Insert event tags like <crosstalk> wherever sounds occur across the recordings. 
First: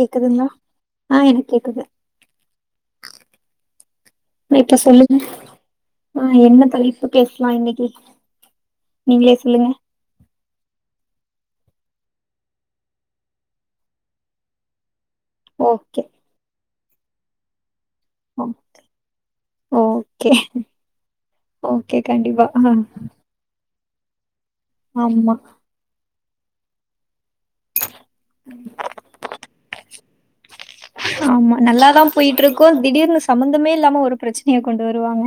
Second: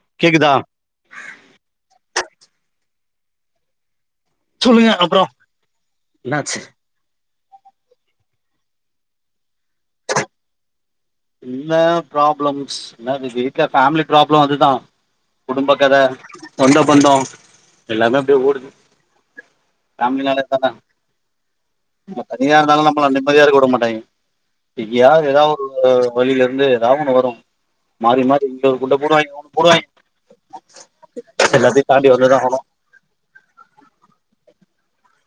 கேக்குதுங்லா கேக்குதா ஆ எனக்கு கேக்குது ப்ரே இப்ப சொல்லுங்க ஆஹ் என்னாச்சு என்ன தலைப்பு பேச லாம் இன்னிக்கி நீங்களே சொல்லுங்க என்ன ப்ராப்ளம்ஸ் என்ன வீட்ல ஃபேமிலி ப்ராப்ளம் அதுதா குடும்ப கத ஓகே செந்த பந்தோ எல்லாமே அப்டே ஓடுது ஓகே ஃபேமிலினால அத்தானே ஓகே நம்ம கண்டிப்பா தனியா ஆ இருந்தாலு நம்மள நிம்மதியா இருக்க உட மாட் டைம் எங்கயாது ஆமா எதா ஒரு தோ வலில இருந்து எதா ஒன்னு வரோ போடுவாய்ங்க ஆமா எல்லாத்தையு நல்லாதா தாண்டி வந்துதா போயிட்டு ஆகணு இருக்கோ திடீர்னு சம்பந்தமே இல்லாம ஒரு பிரச்சனைய கொண்டு வருவாங்க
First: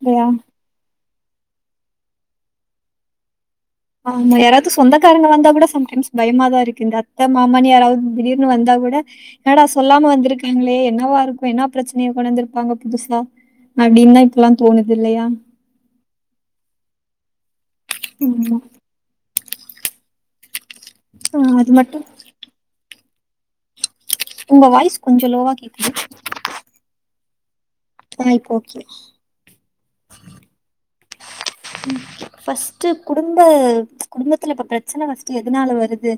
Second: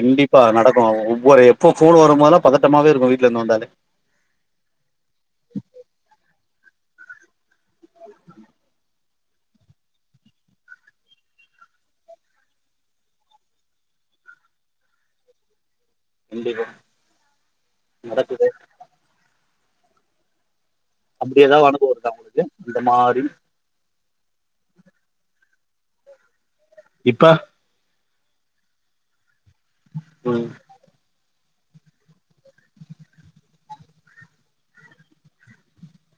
இல்லையா நடக்கோ ஒவ்வொரு எப்போ ஃபோன் வரும்போதெல்லா பதட்டமாவே இருக்கோ வீட்ல இருந்து வந்தாலே ஆமா யாராவது சொந்தக்காரங்க வந்தா கூட சம்டைம்ஸ் பயமாதா இருக்கு இந்த அத்த மாமானு யாராவது திடீர்னு வந்தா கூட என்னாடா சொல்லாம வந்திருக்காங்களே என்னவா இருக்கோ என்ன பிரச்சனைய கொண்டந்திருப்பாங்க புதுசா அப்டின்னு தா இப்பல்லா தோணுது இல்லையா கண்டிப்பா ம் நடக்குது ஆமா அப்டி ஆ, எதாவ அது அனுபவம் மட்டு இருக்கா உங்களுக்கு இந்த மாரி உங்க வாய்ஸ் கொஞ்சோ லோவா கேக்குது இப்ப ஆஹ இப்போ ஓகே ம் ஃஸ்ட்டு குடும்ப குடும்பத்துல இப்ப ப்ரெச்சன ஃஸ்ட்டு எதனால வருது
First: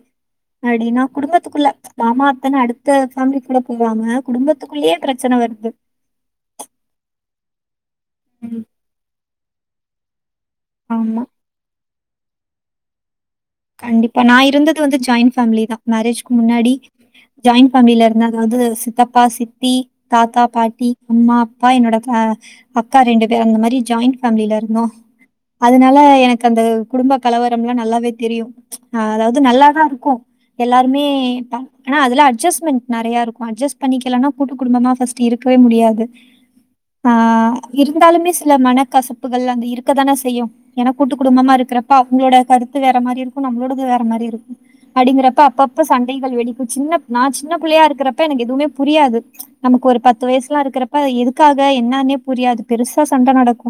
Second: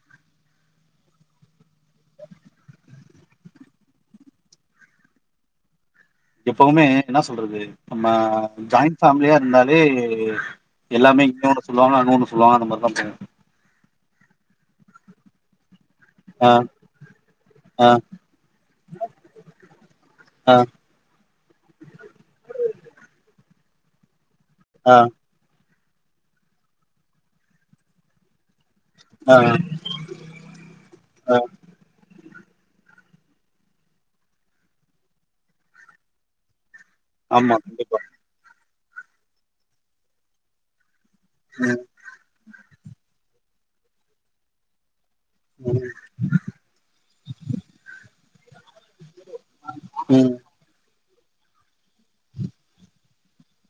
அப்டீனா குடும்பத்துக்குள்ள மாமா அத்தன்னு அடுத்த ஃபேமிலிகுள்ள போவாங்க குடும்பத்துக்குள்ளயே ப்ரெச்சன வருது எப்பவுமே என்ன சொல்றது நம்ம ம் ஜாயிண் ஃபேமிலியா இருந்தாலே ஆமா எல்லாமே இன்னொன்னு சொல் சொல்லுவாங்க அது ஒன்னு சொல்லுவாங்க அத மாரி தான் போவும் கண்டிப்பா நான் இருந்தது வந்து ஜாயிண்ட் ஃபேமிலி தான் மேரேஜ்க்கு ஆ முன்னாடி ஜாயின் ஆ ஃபமிலில இருந்த அதாது சித்தப்பா சித்தி தாத்தா ஆ பாட்டி அம்மா அப்பா என்னோட அக்கா ரெண்டு பேர் அந்த மாரி ஜாயின் ஃமிலில இருந்தோ ஆ அதனால எனக்கு அந்த குடும்ப கலவரம்லா நல்லாவே தெரியும் ஆ அதாவது நல்லாதா இருக்கோ எல்லாருமே ஆ ஆனா அதுலா அட்ஜஸ்ட்மென்ட் நெறையா இருக்கோ அட்ஜஸ்ட் பண்ணிக்கலனா கூட்டு குடும்பமா ஃப்ஸ்ட் இருக்கவே முடியாது ஆ ஆமா கண்டிப்பா இருந்தாலுமே சில மனக் கசப்புகள் அந்த இருக்க தான செய்யும் எனக் கூட்டு குடும்பமா ம் இருக்கிறப்ப அவங்களோட கருத் வேற மாரி இருக்கோ நம்ளோடது வேற மாரி இருக்கோ அடிங்கறப்ப அப்பப்ப சண்டைகள் வெடிக்கோ சின்னப் நா சின்ன பிள்ளையா இருக்குறப்ப இப்ப எனக்கு எதுமே புரியாது நமக்கு ஒரு பத்து ம் ம் வயசுலா இருக்குற ப்ப எதுக்காக என்னன்னே புரியாது பெருசா சண்ட நடக்கோ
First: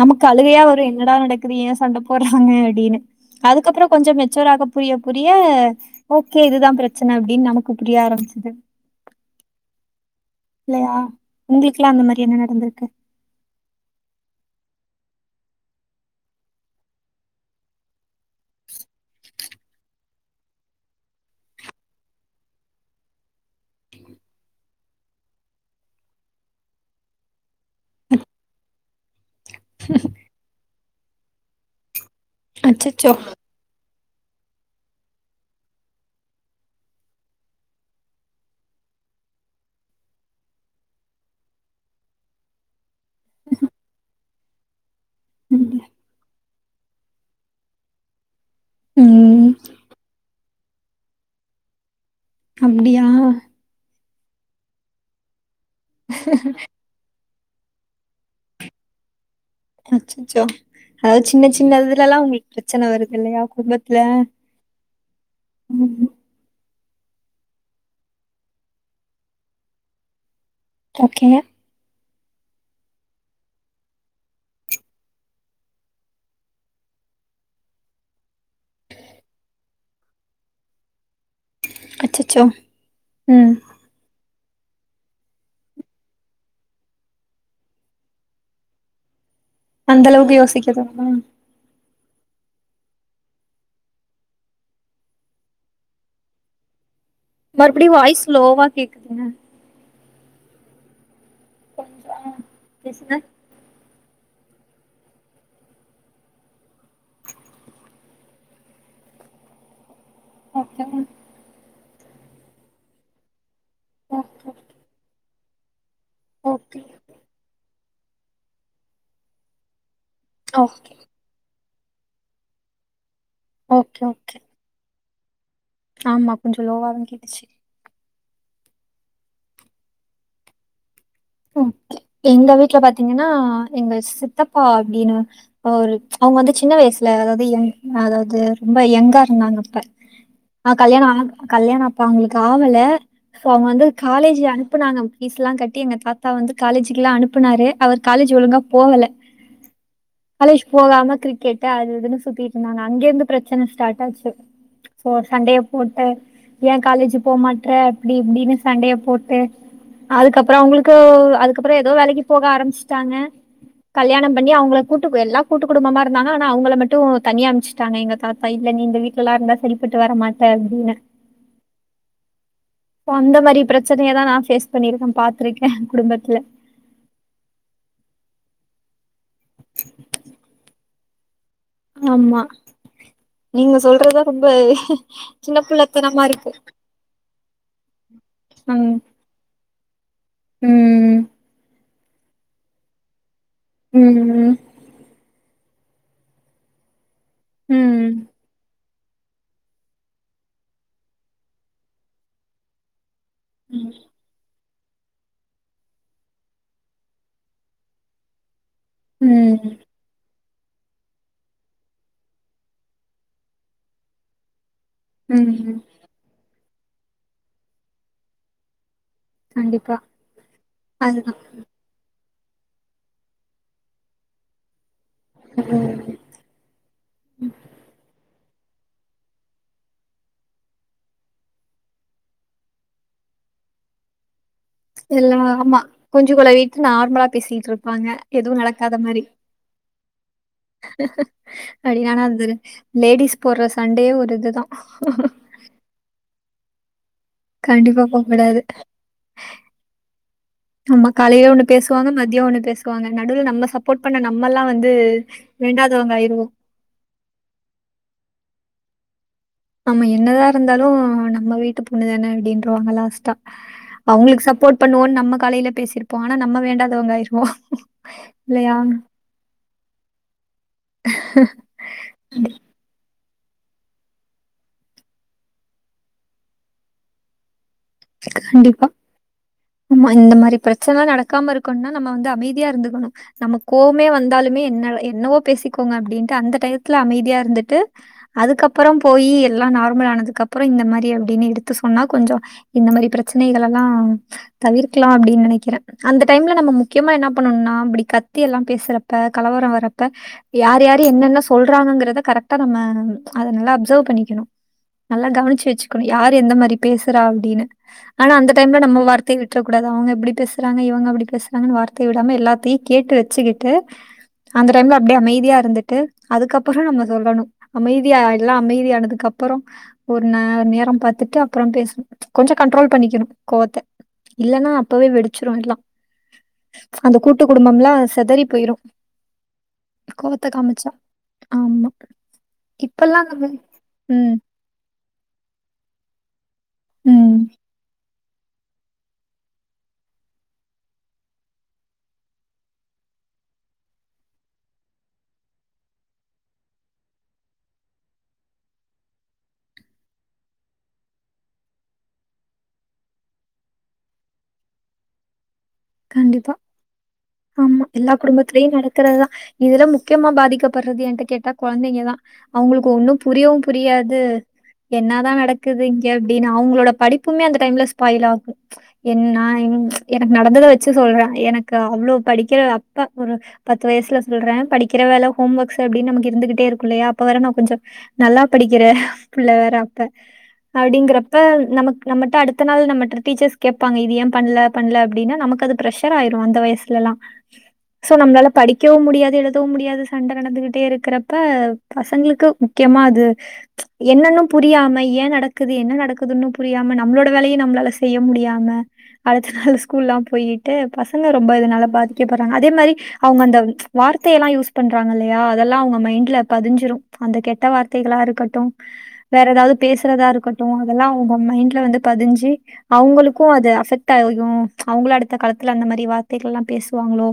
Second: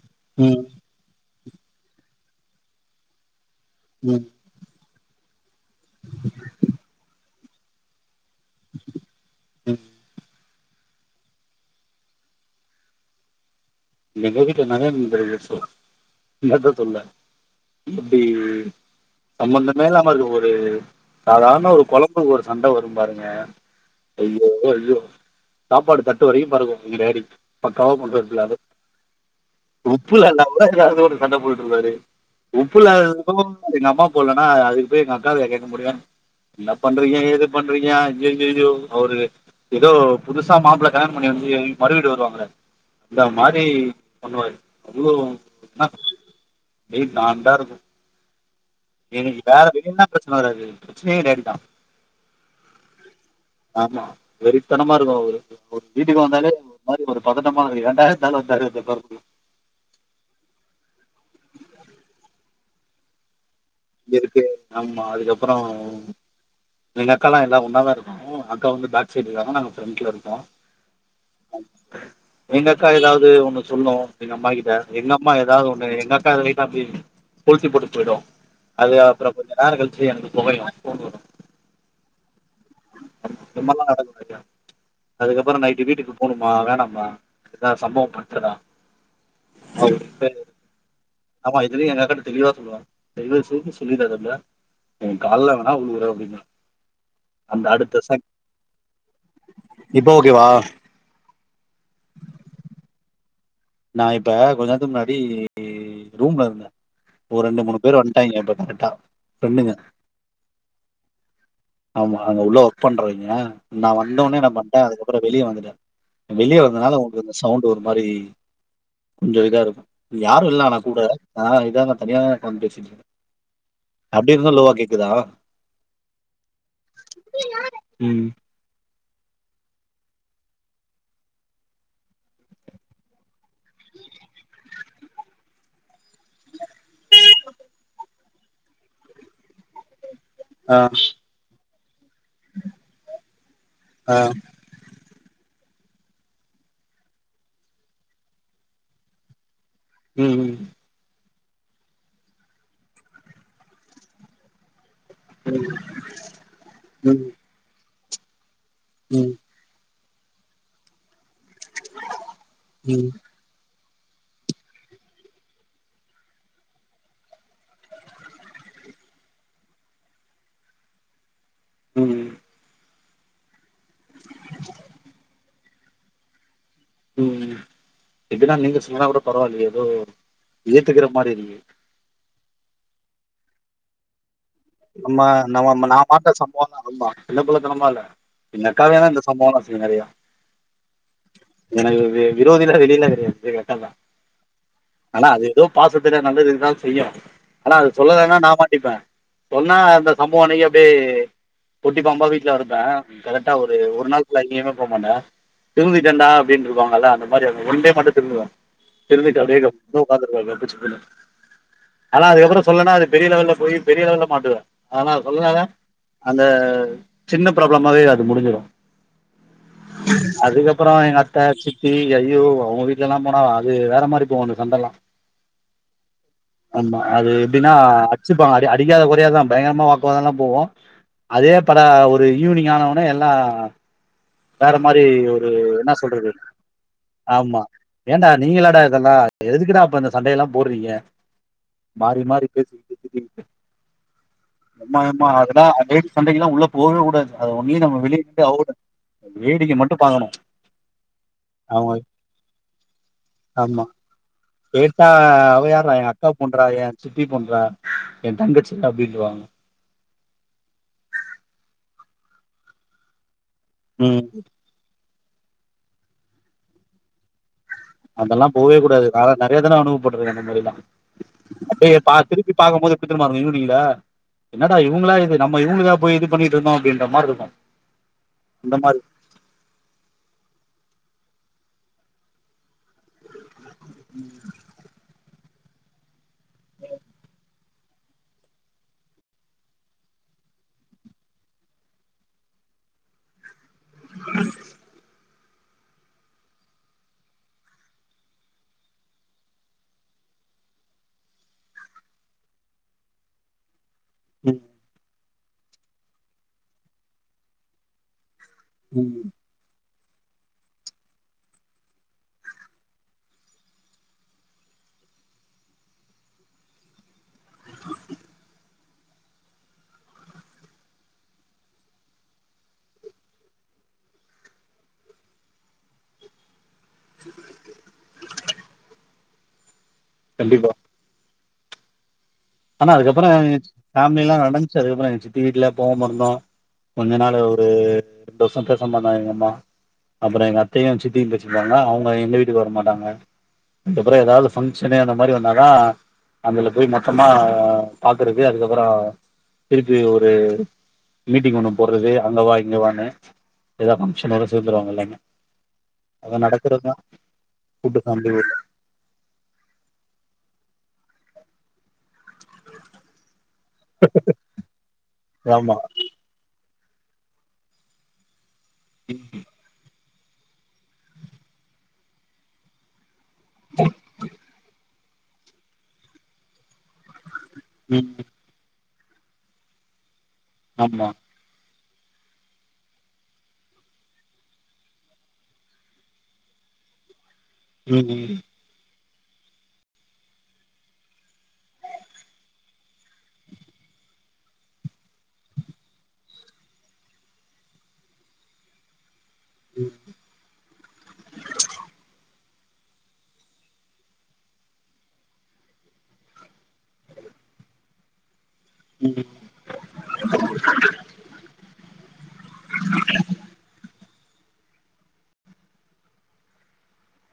நமக்கு அழுவையா ம் ஒரு என்னடா நடக் ஏன் சண்ட போடுறாங்க அப்டின்னு அதுக்கப்புறோ கொஞ்சோ ம் மேச்சூர்ராக புரிய புரிய ஓகே இதுதா பிரெச்சன அப்டின் நமக் க்கு புரிய ஆரம்மி ம் இல்லையா உங்களுக்கெல்லா அந்த மாரி என்ன நடந்துருக்கு எங்க வீட்டு நெறையா இந்த மாரி கேஸ் வரோ என்னத்த சொல்ல அப்டி சம்பந்தமே இல்லாம இருக்க ஒரு சாதாரண ஒரு கொழம்புக்கு ஒரு சண்ட வரோ பாருங்க ஐயோ ஐயோ சாப்பாடு தட்டு வரையு பாருக்கும் எங்க டேடி பக்கவா <unintelligible> உப்புலலால அது ஒரு சண்டை போட்டு இருப்பாரு உப்பு அச்சச்சோ! இல்லாததுக்கும் எங்க அம்மா போ அதுக்கு போய் எங்க அக்கவயா கேட்க முடியன் என்ன பண்றிங்க ஏது பன்றிங்க ஐய்யயயோ ஒரு எதோ புதுசா மாப்ள கல்யாணம் பன்னி வந்து மறு வீடு வருவாங்களே அந்த மாரி டே பண்ணுவாரு அவ்ளோ ம். நல்லா இருக் ப்டியே ண்டாருக்கு எனக்கு ம். வேற விதத்துல பிரச்சன வறாது பிரச்சனையே டையாதுகா அப்டியா வெறித்தனமா இருக்கு அவரு ஒரு வீட்டுக்கு வந்தாலே நம்ப ஒரு மாறி ஒரு பதட்டமா இருக்கு ஏன்டா இந்த ஆளு வந்தாரு வந்து உட்காறக் அச்சச்சோ! பிரச்சண வர்துல்லயா இருக்கு ஆமா அதுக்கப்றோ ம். எங்க அக்கா லா எல்லா ஒன்னாதான் இருக்கோ அக்கா வந்து பேக் சைடு இருக்காங்க நாங்க ஃப்ரண்ட்ல இருக்கோ ஓக்கேங்க எங்க அக்கா ஏதாவது ஒண்ணு சொல்லும் எங்க அம்மா கிட்ட எங்க அம்மா ஏதாவது ஒண்ணு எங்க அக்கா கிட்ட அப்டி கொளுத்தி போட்டுட்டு போயிடு அது அப்புறோ கொஞ்ச நேர கழ்ச்சி எனக்கு பொகையும் கொண்டு வரு அச்சச்சோ ம். இதுமால்லா நடக்கு இல்லியா அதுக்கப்பறோ நைட்டு வீட்டுக்கு போணுமா வேணாமா எதா சம்பவம் பண்டுதா அந்தளவுக்கு யோசிக்காதாமா ஆமா இதுலயும் எங்க அக்காட்ட தெளிவா சொல்லுவா தயிவ செஞ்சி சொல்லிதாறப் புளே உ கால்லே வேணா உழுவுறே அப்டின்னா மறுபடி வாய்ஸ் லோவா கேக்குதுங்க இப்ப ஓகேவா கொஞ்சம் ஆ பேசுங்க நா இப்ப கொஞ்ச நேரத்துக்கு முன்னாடி ரூம்ல இருந்தேன் ஒரு ரெண்டு மூணு பேர் வந்து இங்க பாத்த கெட்டா ரெண்டுங்க ஓகே மேம் <inaudible> ஆமா அங்க உள்ள ஒர்க் பண்றவீங்க நான் வந்தோனே ஓகே. நம்ம பொறப்பட்டா அதுக்கப்பறம் வெளிய வந்துட்ட வெளிய ஓகே. வந்ததுனால வந்து அந்த சவுண்ட் வரு மாரி கொஞ்சயஇதாருக்கு யாரு இல்ல ஆனா ஓகே. கூட ஆஹ் இங்க நா தனியா தான் பேசிட்டு இருக் ஓகே ஓகே கிரா ஆமா கொஞ்சோ லோவா தா கேட்டுச்சு உம் எங்க வீட்டுல பாத்தீங்கன்னா எங்க சித்தப்பா அப்டின்னு ஒரு அவங்க வந்து சின்ன வயசுல அதாவது அதாவது அது ரொம்ப எங்கா இருந்தாங்க ஆ கல்யாண ஆனா கல்யாண அ அப்ப அவங்களுக்கு ஆவல சோ அவங்க வந்து ஆ. காலேஜ் அனுப்புனாங்க பீஸ் எலா கட்டி என்ன க அப்பா வந்து காலேஜக்கு எல்லா அனுப்புனாரு அவர் காலேஜ் ஒழுங்கா போகல ம், ம். காலேஜ்போகாம கிர் கேட்ட அது இதுனு சுத்திட்டு இருந்தாங்க அங்க இருந்து பிரச்சன ஸ்டார்ட் ஆச்சு சண்டே ம். போட்டு ஏன் காலேஜ் ம், போ மாற்ற தி தினஸ் சண்டையை ம். போட்டு அதுக் அப்புறோ அவ்ங்களுக்கு க்கா அது அதுக்கப்புறோ ஏதோ வேலைக்கு போக ம். ஆரம்பச்சுட்டாங்க கல்யாணம் பண்ணி அவங்களை கூட்டு எல்லா கூட்டு குடும்பமா இருந்தாங்க ஆனா அவங்கள மட்டு தனியா அமைச்சுட்டாங்க எங்க தாத்தா இல்ல நீ இந்த வீட்டுல எல்லா இருந்தா சரிப்பட்டு வர மாட்ட அப்டின்னு உம் அந்த மாதிரி பிரச்சனையா நான் பேஸ் பண்ணியிருக்கே பாத்துருக்கேன் ஏ குடும்பத்துல உம்‌ இப்பதான் நீங்க சொன்னாட் பரவிலொ எதொ எ எதேக்குற மாரி ஆமா நீங்க சொல்றதா ரொம்ப நம்ம சின்ன நம்ம நா புள்ளத்தனமா பாத்த இருக்கு சம்பவம் தான் ரொமா சின் குள்ள தம இல்ல எங்கக்காவிய தான் இந்த சம்பவம் தான் நெறயா உம்ம் எனக்கு விரோதியு வெளியலா கிடையாது எங்க அக்காதா ம் ஆனா அது ஏதோ பாசத்துல நல்லதுதுதா செய்யு ஆனா அது ம் சொல்லலன்னா நா மாட்டிபபே சொன்னா அந்த சம்பவம் அன்னைக்கு அப்டியே பொட்டி பாம்பா வீடல கடப்பே கரெக்டா ஒரு நாள் ஃபுல்லா எங்கயுமே போ மாட்ட திருந்திட்டேன்டா அப்டின்னு சொல்லுவாங்கல்ல அந்த மாதிரி அவங்க ஒன்டே மட்டு திருந்துவே தெரிசிட்டு ம் அப்டியே ஸ்னோ பாத்துடு வாங்க <unintelligible> ஆனா அதுக்கப்புறோ சொல்லனா அது பெரிய லெவல்ல போயி பெரிய லெவல் மாட்டுதா ஆனா சொல்லுலாத ம் அந்த <unintelligible> சின்ன ப்ராபளமாவே அது முடிஞ்சிடு கண்டிப்பா அதுக்கப்புறோ எங்க அத்த அதுதான் சித்தி அய்யோ அவங்க வீட்லல்லா போனா அது வேற மாரி போவங்க சண்டல்லா ம் ஆமா அது எப்டின்னா அ <unintelligible> அடி றையாது குறையாது தா பயங்கரமா வாக்குவாதம்ல்லா போவு அதே பட ஒரு ஈவினிங் ஆனவுடனே எல்லா வேற மாரி எல்லா ஒரு ஆமா என்னா சொல்றது குஞ்சு குளவிட்டு நார்மலா ஆமா பேசிட்டு இருப்பாங்க ஏண்டா எதுவும் நீங்களாட நடக்காத இதெல்லா மாரி எதுக்கிடா அப்ப இந்த சண்ட எல்லா போடுறீங்க மாறி மாறி பேச <unintelligible> சண்டேயே ஒரு இதா அம்மா எம்மா அதுதா <unintelligible> சண்டைக்கெல்லா உள்ள போகவே கூடாது அத ஒன்லியு நம்ம கண்டிப்பா போ வெளியிட்டு கூடாது <unintelligible> வேடிக்கை மட்டு பாக்கனு ஆமா காலையில ஒண்ணு அவ்ங்க பேசுவாங்க மதியம் ஒண்ணு பேசுவாங்க நடுவுல நம்ம ஆமா சப்போர்ட் பண்ண நம்மல்லாம் வந்து கேட்டா அவயார்றா ஏ வேண்டாதவங்க அக்கா ஆயிருவோ பொண்றா ஏ சித்தி பொண்றா ஏ தங்கச்சி அப்டின் <unintelligible> ஆமா என்னதா ருந்தாலு நம்ம வீட்டு பொண்ணுதான அப்டின்றுவாங்க லாஸ்ட்டா ம் அவ்ங்களுக்கு சப்போர்ட் பண்ணுவோன் நமக்கு காலைல பேசிருப்போ ஆனா நம்ம வேண்டாதவங்க ஆயிருவோ அதெல்லா போவே கூடாது வேற நெறைய தடவ அனுபவப்பட்ருக்கு அந்த மாரிலா ஏ ப்பா அது திருப்பி பாக்கும்போது <unintelligible> என்னடா இவ்ங்களா இது நம்ம இவ்ங்களுக்கா போய் இது பண்ணிட் இருந்தோ அப்டின்ற மாரி இருக்கு இந்த கண்டிப்பா மாரி ஆமா இந்த மாரி பிரச்சனலா நடக்காம இருக் இருக்கணுனா நம்ம வந்து அமைதியா இருந்துக்கணு நம்ம கோவமே வந்தாலுமே என்ன எ என்னவோ பேசிக்கோங்க அப்டின்ட்டு அந்த டயத்துல அமைதியா இருந்துட்டு அதுக்கப்புற போயி எல்லா நார்மல் ஆனதுக்கு அப்புறோ இந்த மாரி அப்டின்னு எடுத்து சொன்னா கொஞ்சோ இந்த மாரி பிரச்சனைகள்லல் லா தவிர்க்கலா அப்டின் நெனக் கிற அந்த டைம்ல நம்ம முக்கியமா என்னா பண்ணுனா அப்டி கத்தி எல்லா பேசுறப்ப கலவரோ வர்ரப்ப யார் யாரு என்னென்ன சொல்றாங்ஙகறத கரெக்டா நம்ம அத நல்லா அப்சர்வ் பண்ணிக்கணு ம் நல்லா கவினிச்சு வச்சுகணு யார் எந்த மாரி பேசுறா அப்டின்னு ஆனா அந்த டைம்ல நம்ம ம் வார்த்தை விட்ரக் கூடாது அவ்ங்க கிட்ட ப்படி பேசுறாங்க இவங்க அப்டி பேசுறாங்கன்னு வார்த்தையை விடாம எல்லாத்தையு கேட்டு வச்சுக்கிட்டு அந்த டைம்ல அப்டியே அமைதியா இருந்துட்டு அதுக்கப்புறோ நம்ம சொல்லணு அமைதியா எல்லா அமைதியா அதுக்குப்புறோ ஒரு நே நேரம் பாத்துட்டு அப்புறோ பேசணு கொஞ்ச கண்ட்ரோல் பண்ணிக்கணு கோவத்த இல்லைன்னா அப்பவே வெடிச்சிரு எல்லா அந்த கூட்டு குடும்பல்லா செதறி போயிரு கோவத்த கண்டிப்பா காமச்சா ஆமா ஆனா அதுக்கப்பற இப்பல்லாம் நம்ம ஃபேமிலி எல்லா ம், நடந்துச்சு அதுக்கப்பற சித்தி வீட்டுலா போகாமிருந்தோ கொஞ்ச நாலு ம். ஒரு ரெண்டு வருஷ பேசமிருந்தாங்க எங்க அம்மா அப்பற எங்க அத்தையு சித்தியு பேச்சிருந்தாங்களா அவங்க எங்க வீட்டுக்கு வர மாட்டாங்க அதுப்பற ஏதாவது பங்சனு அந்த மாதிரி வந்தாதான் அதுல போய் மட் கமா பாக்குறது அதுக்கப்பற இருக்கு ஒரு மீட்டிங் ஒண்ணு போடுறது அங்கவா இங்கவானு ஏதாவது பங்கஷன் வந்தா சேந்துருவாங்க இல்லைங்க கண்டிப்பா ஆமா கூட்டு எல்லா ஃபேமிலி குடும்பத்திலயு நடக்கறதுதா இதுல முக்கியமா பாதிக்கப்படுறது என்ட கேட்டா கொழந்தைங்க தா அவங்களுக்கு ஒன்னு புரியவு புரியாது என்னாதா ஆமா நடக்குது இங்க அப்படின்னு அவங்களோடப் படிப்புமே அந்த டைம்ல ஸ்பாயில் ஆகும் என்ன இந் ம்ச் எனக்கு நடந்தத வச் வச்சு சொல்றே எனக்கு அவ்வளோ படிக்கிற அப்பா ஒரு பத்து வயசுல சொல்றே படிக் கிற வேல ஹோம் ஒர்க்ஸ் அப்டினு நமக்கு இருந்துகிட்டே இருக்கு ள்ளையா அப்ப வேற நா கொஞ்சொ ம் நல்லா படிக்கிற பிள்ள வேற அப்ப ஆமா அப்படிங்கறப்ப நமக் நம்மட்ட அடுத்த நாள் நமிட்ட டீச்சர்ஸ் கேட்பாங்க இது ஏ பண்ணல பண்ணல அப்படின்னு நமக்கு அது பிரஷர் ஆயிரு அந்த வயசுலல்லா ம் சோ ம் நம்மளால படிக்கவு முடியா எழுதவு முடியாது சண்ட நடந்துகிட்டே இருக்கிறப்ப பசங்களுக்கு முக்கியமா அது ம்ச் என்னன்னு புரியாம ஏன் நடக்குது என்ன நடக்குதுன்னு புரியாம நம்மளோட வேலைய நம்மளால செய்ய முடியாம அடுத்த நாள் ஸ்கூல்லா போயிட் ட்டு பசங்க ரொம்ப அதனால பாதிக்கப்படுறாங்க அதே மாதிரி அவங்க அந்த ம்ச் வார்த்தைய எல்லா யூஸ் பண்றாங்க இல்லையா அதெல்லா அவங்க மைண்ட்ல பதிஞ்சுரு அந்த கெட்ட வார்த்தைகளா இருக்க ட்டும் வேற ஏதாவது பேசுறதா இருக்கட்டு அதெல்லா அவங்க மைண்ட்ல வந்து பதிஞ்சு அவங்களுக்கு அது அபெக்ட் ட்டாகு ம்ச் அவங்களு அடுத் அடுத்த காலத்துல அந்த மாரி வார்த்தைகள்ல்லா பேசுவாங்களோ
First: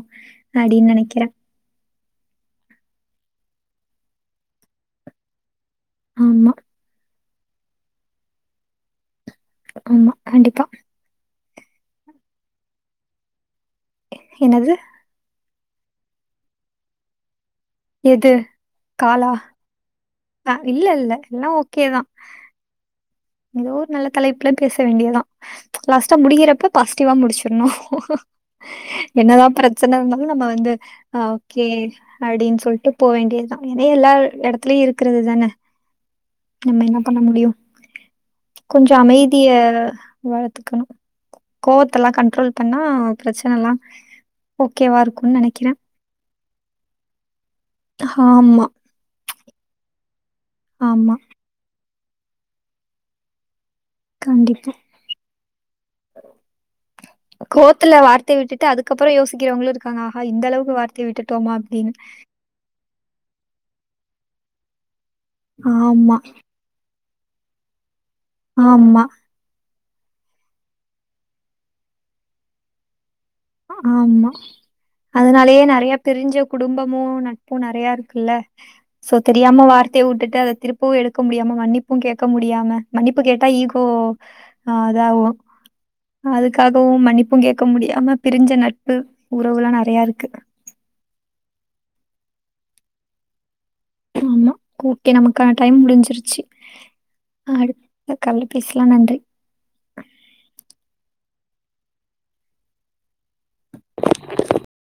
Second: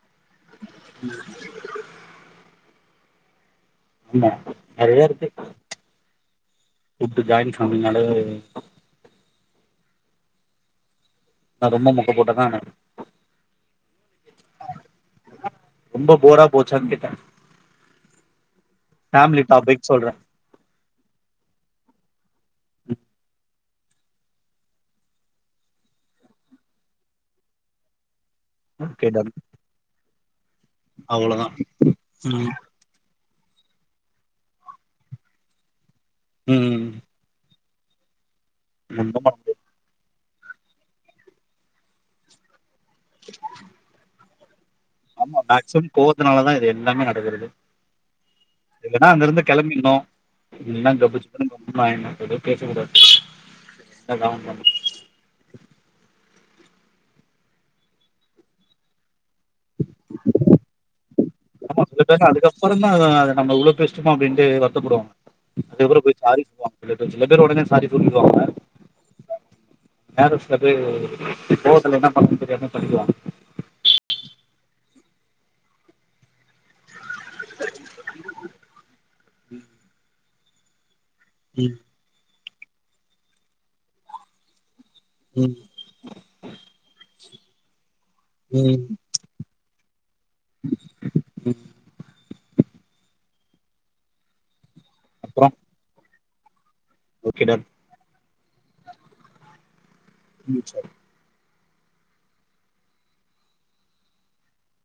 அப்டின்னு நெனைக்கிறே ஆமா நெறையா இருக்கு ம்ச் ஆமா ஜாயின் ஃபேம்மிலினாலே <unintelligible> ஆமா கண்டிப்பா நா ரொம்ப மொக்க போட்டதான என்னது ரொம்ப போரா போச்சான்னு கேட்டே எது காலா ஃபேமிலி டாபிக் சொல்றே ஆ இல்ல இல்ல எல்லா ஓகேதா ஏதோ ஒரு நல்ல தலைப்புல பேச வேண்டியதா ச் லாஸ்டா முடிகிறப்ப பாசிட்டிவா முடிச்சறணு ஓகே டன் என்னதா பிரச்சனன்னா நம்ம வந்து ஆ அவ்ளோதா ஓகே ம் அப்டின்னு சொல்ட்டு போ வேண்டியது இதே எல்லா இடத்துலயு இருக்கறது தான நம்ம ம் என்ன பண்ண முடியு கொஞ்சோ ஒன்னு பண்ண அமைதிய முடியாது வளத்துக்கணு கோவத்த எல்லா கண்ட்ரோல் பண்ணா பிரச்சனெல்லா ஓகேவா இருக்குன்னு ஆமா நெனக்கிறே மேக்சிமம் கோவத்துனாலதா இது எல்லாமே நடக்கறது இல்லன்னா அங்க இருந்து கிளம்பீட்ணு இல்லனா ஆமா கப் சிப்புணு கம்மு பயமா இருக்றத பேச கூடாது அதான் அதான் கண்டிப்பா கோவத்துல வார்த்தய விட்டுட்டு அதுக்கப்றோ யோசிக்கிறவங்களு இருக்காங்க ஆஹா இந்த அளவுக்கு வார்த்தய விட்டுட் ஆமா சிலபேர்லா அதுக்கப்பறோ தா ஆஹ் நம்ம இவ்ளோ பேசிட்டோமா அப்டின்ட்டு வருத் த்தப்படுவாங்க அதுக்கப்பறோ ஆமா போய் சாரி சொல்வாங்க <unintelligible> சில பேர் உடனே சாரி ஆமா பேலன்ஸ் சில பேர் கோவத்துல என்ன பண்றதுனு தெரியாம பண்ணிறுவாங்க ஆமா அதனாலயே நெறயா பிரிஞ்ச குடும்பம் மோ நட்பு நெறயா இருக்குல்ல சோ தெரியாம வார்த்தய விட்டுட் அத திருப்பவு எடு க்க முடியாம மன்னிப்பும் கேட்க முடி டியாம மன்னிப்பு கேட்டா ஈகோ ஆ அதாவு அதுக்காகவு மன்னிப்பும் கேட்க முடியாம கொஞ்ச நட்பு <unintelligible> உறவுலா நெறயா இருக்கு ம் ஆமா ஓக்கே அப்புறோ நமக்கான டைம் முடிஞ்சிருச் சி ஓகே டன் அடுத்த கால்ல பேசலா நன்றி ம் சரி <inaudible>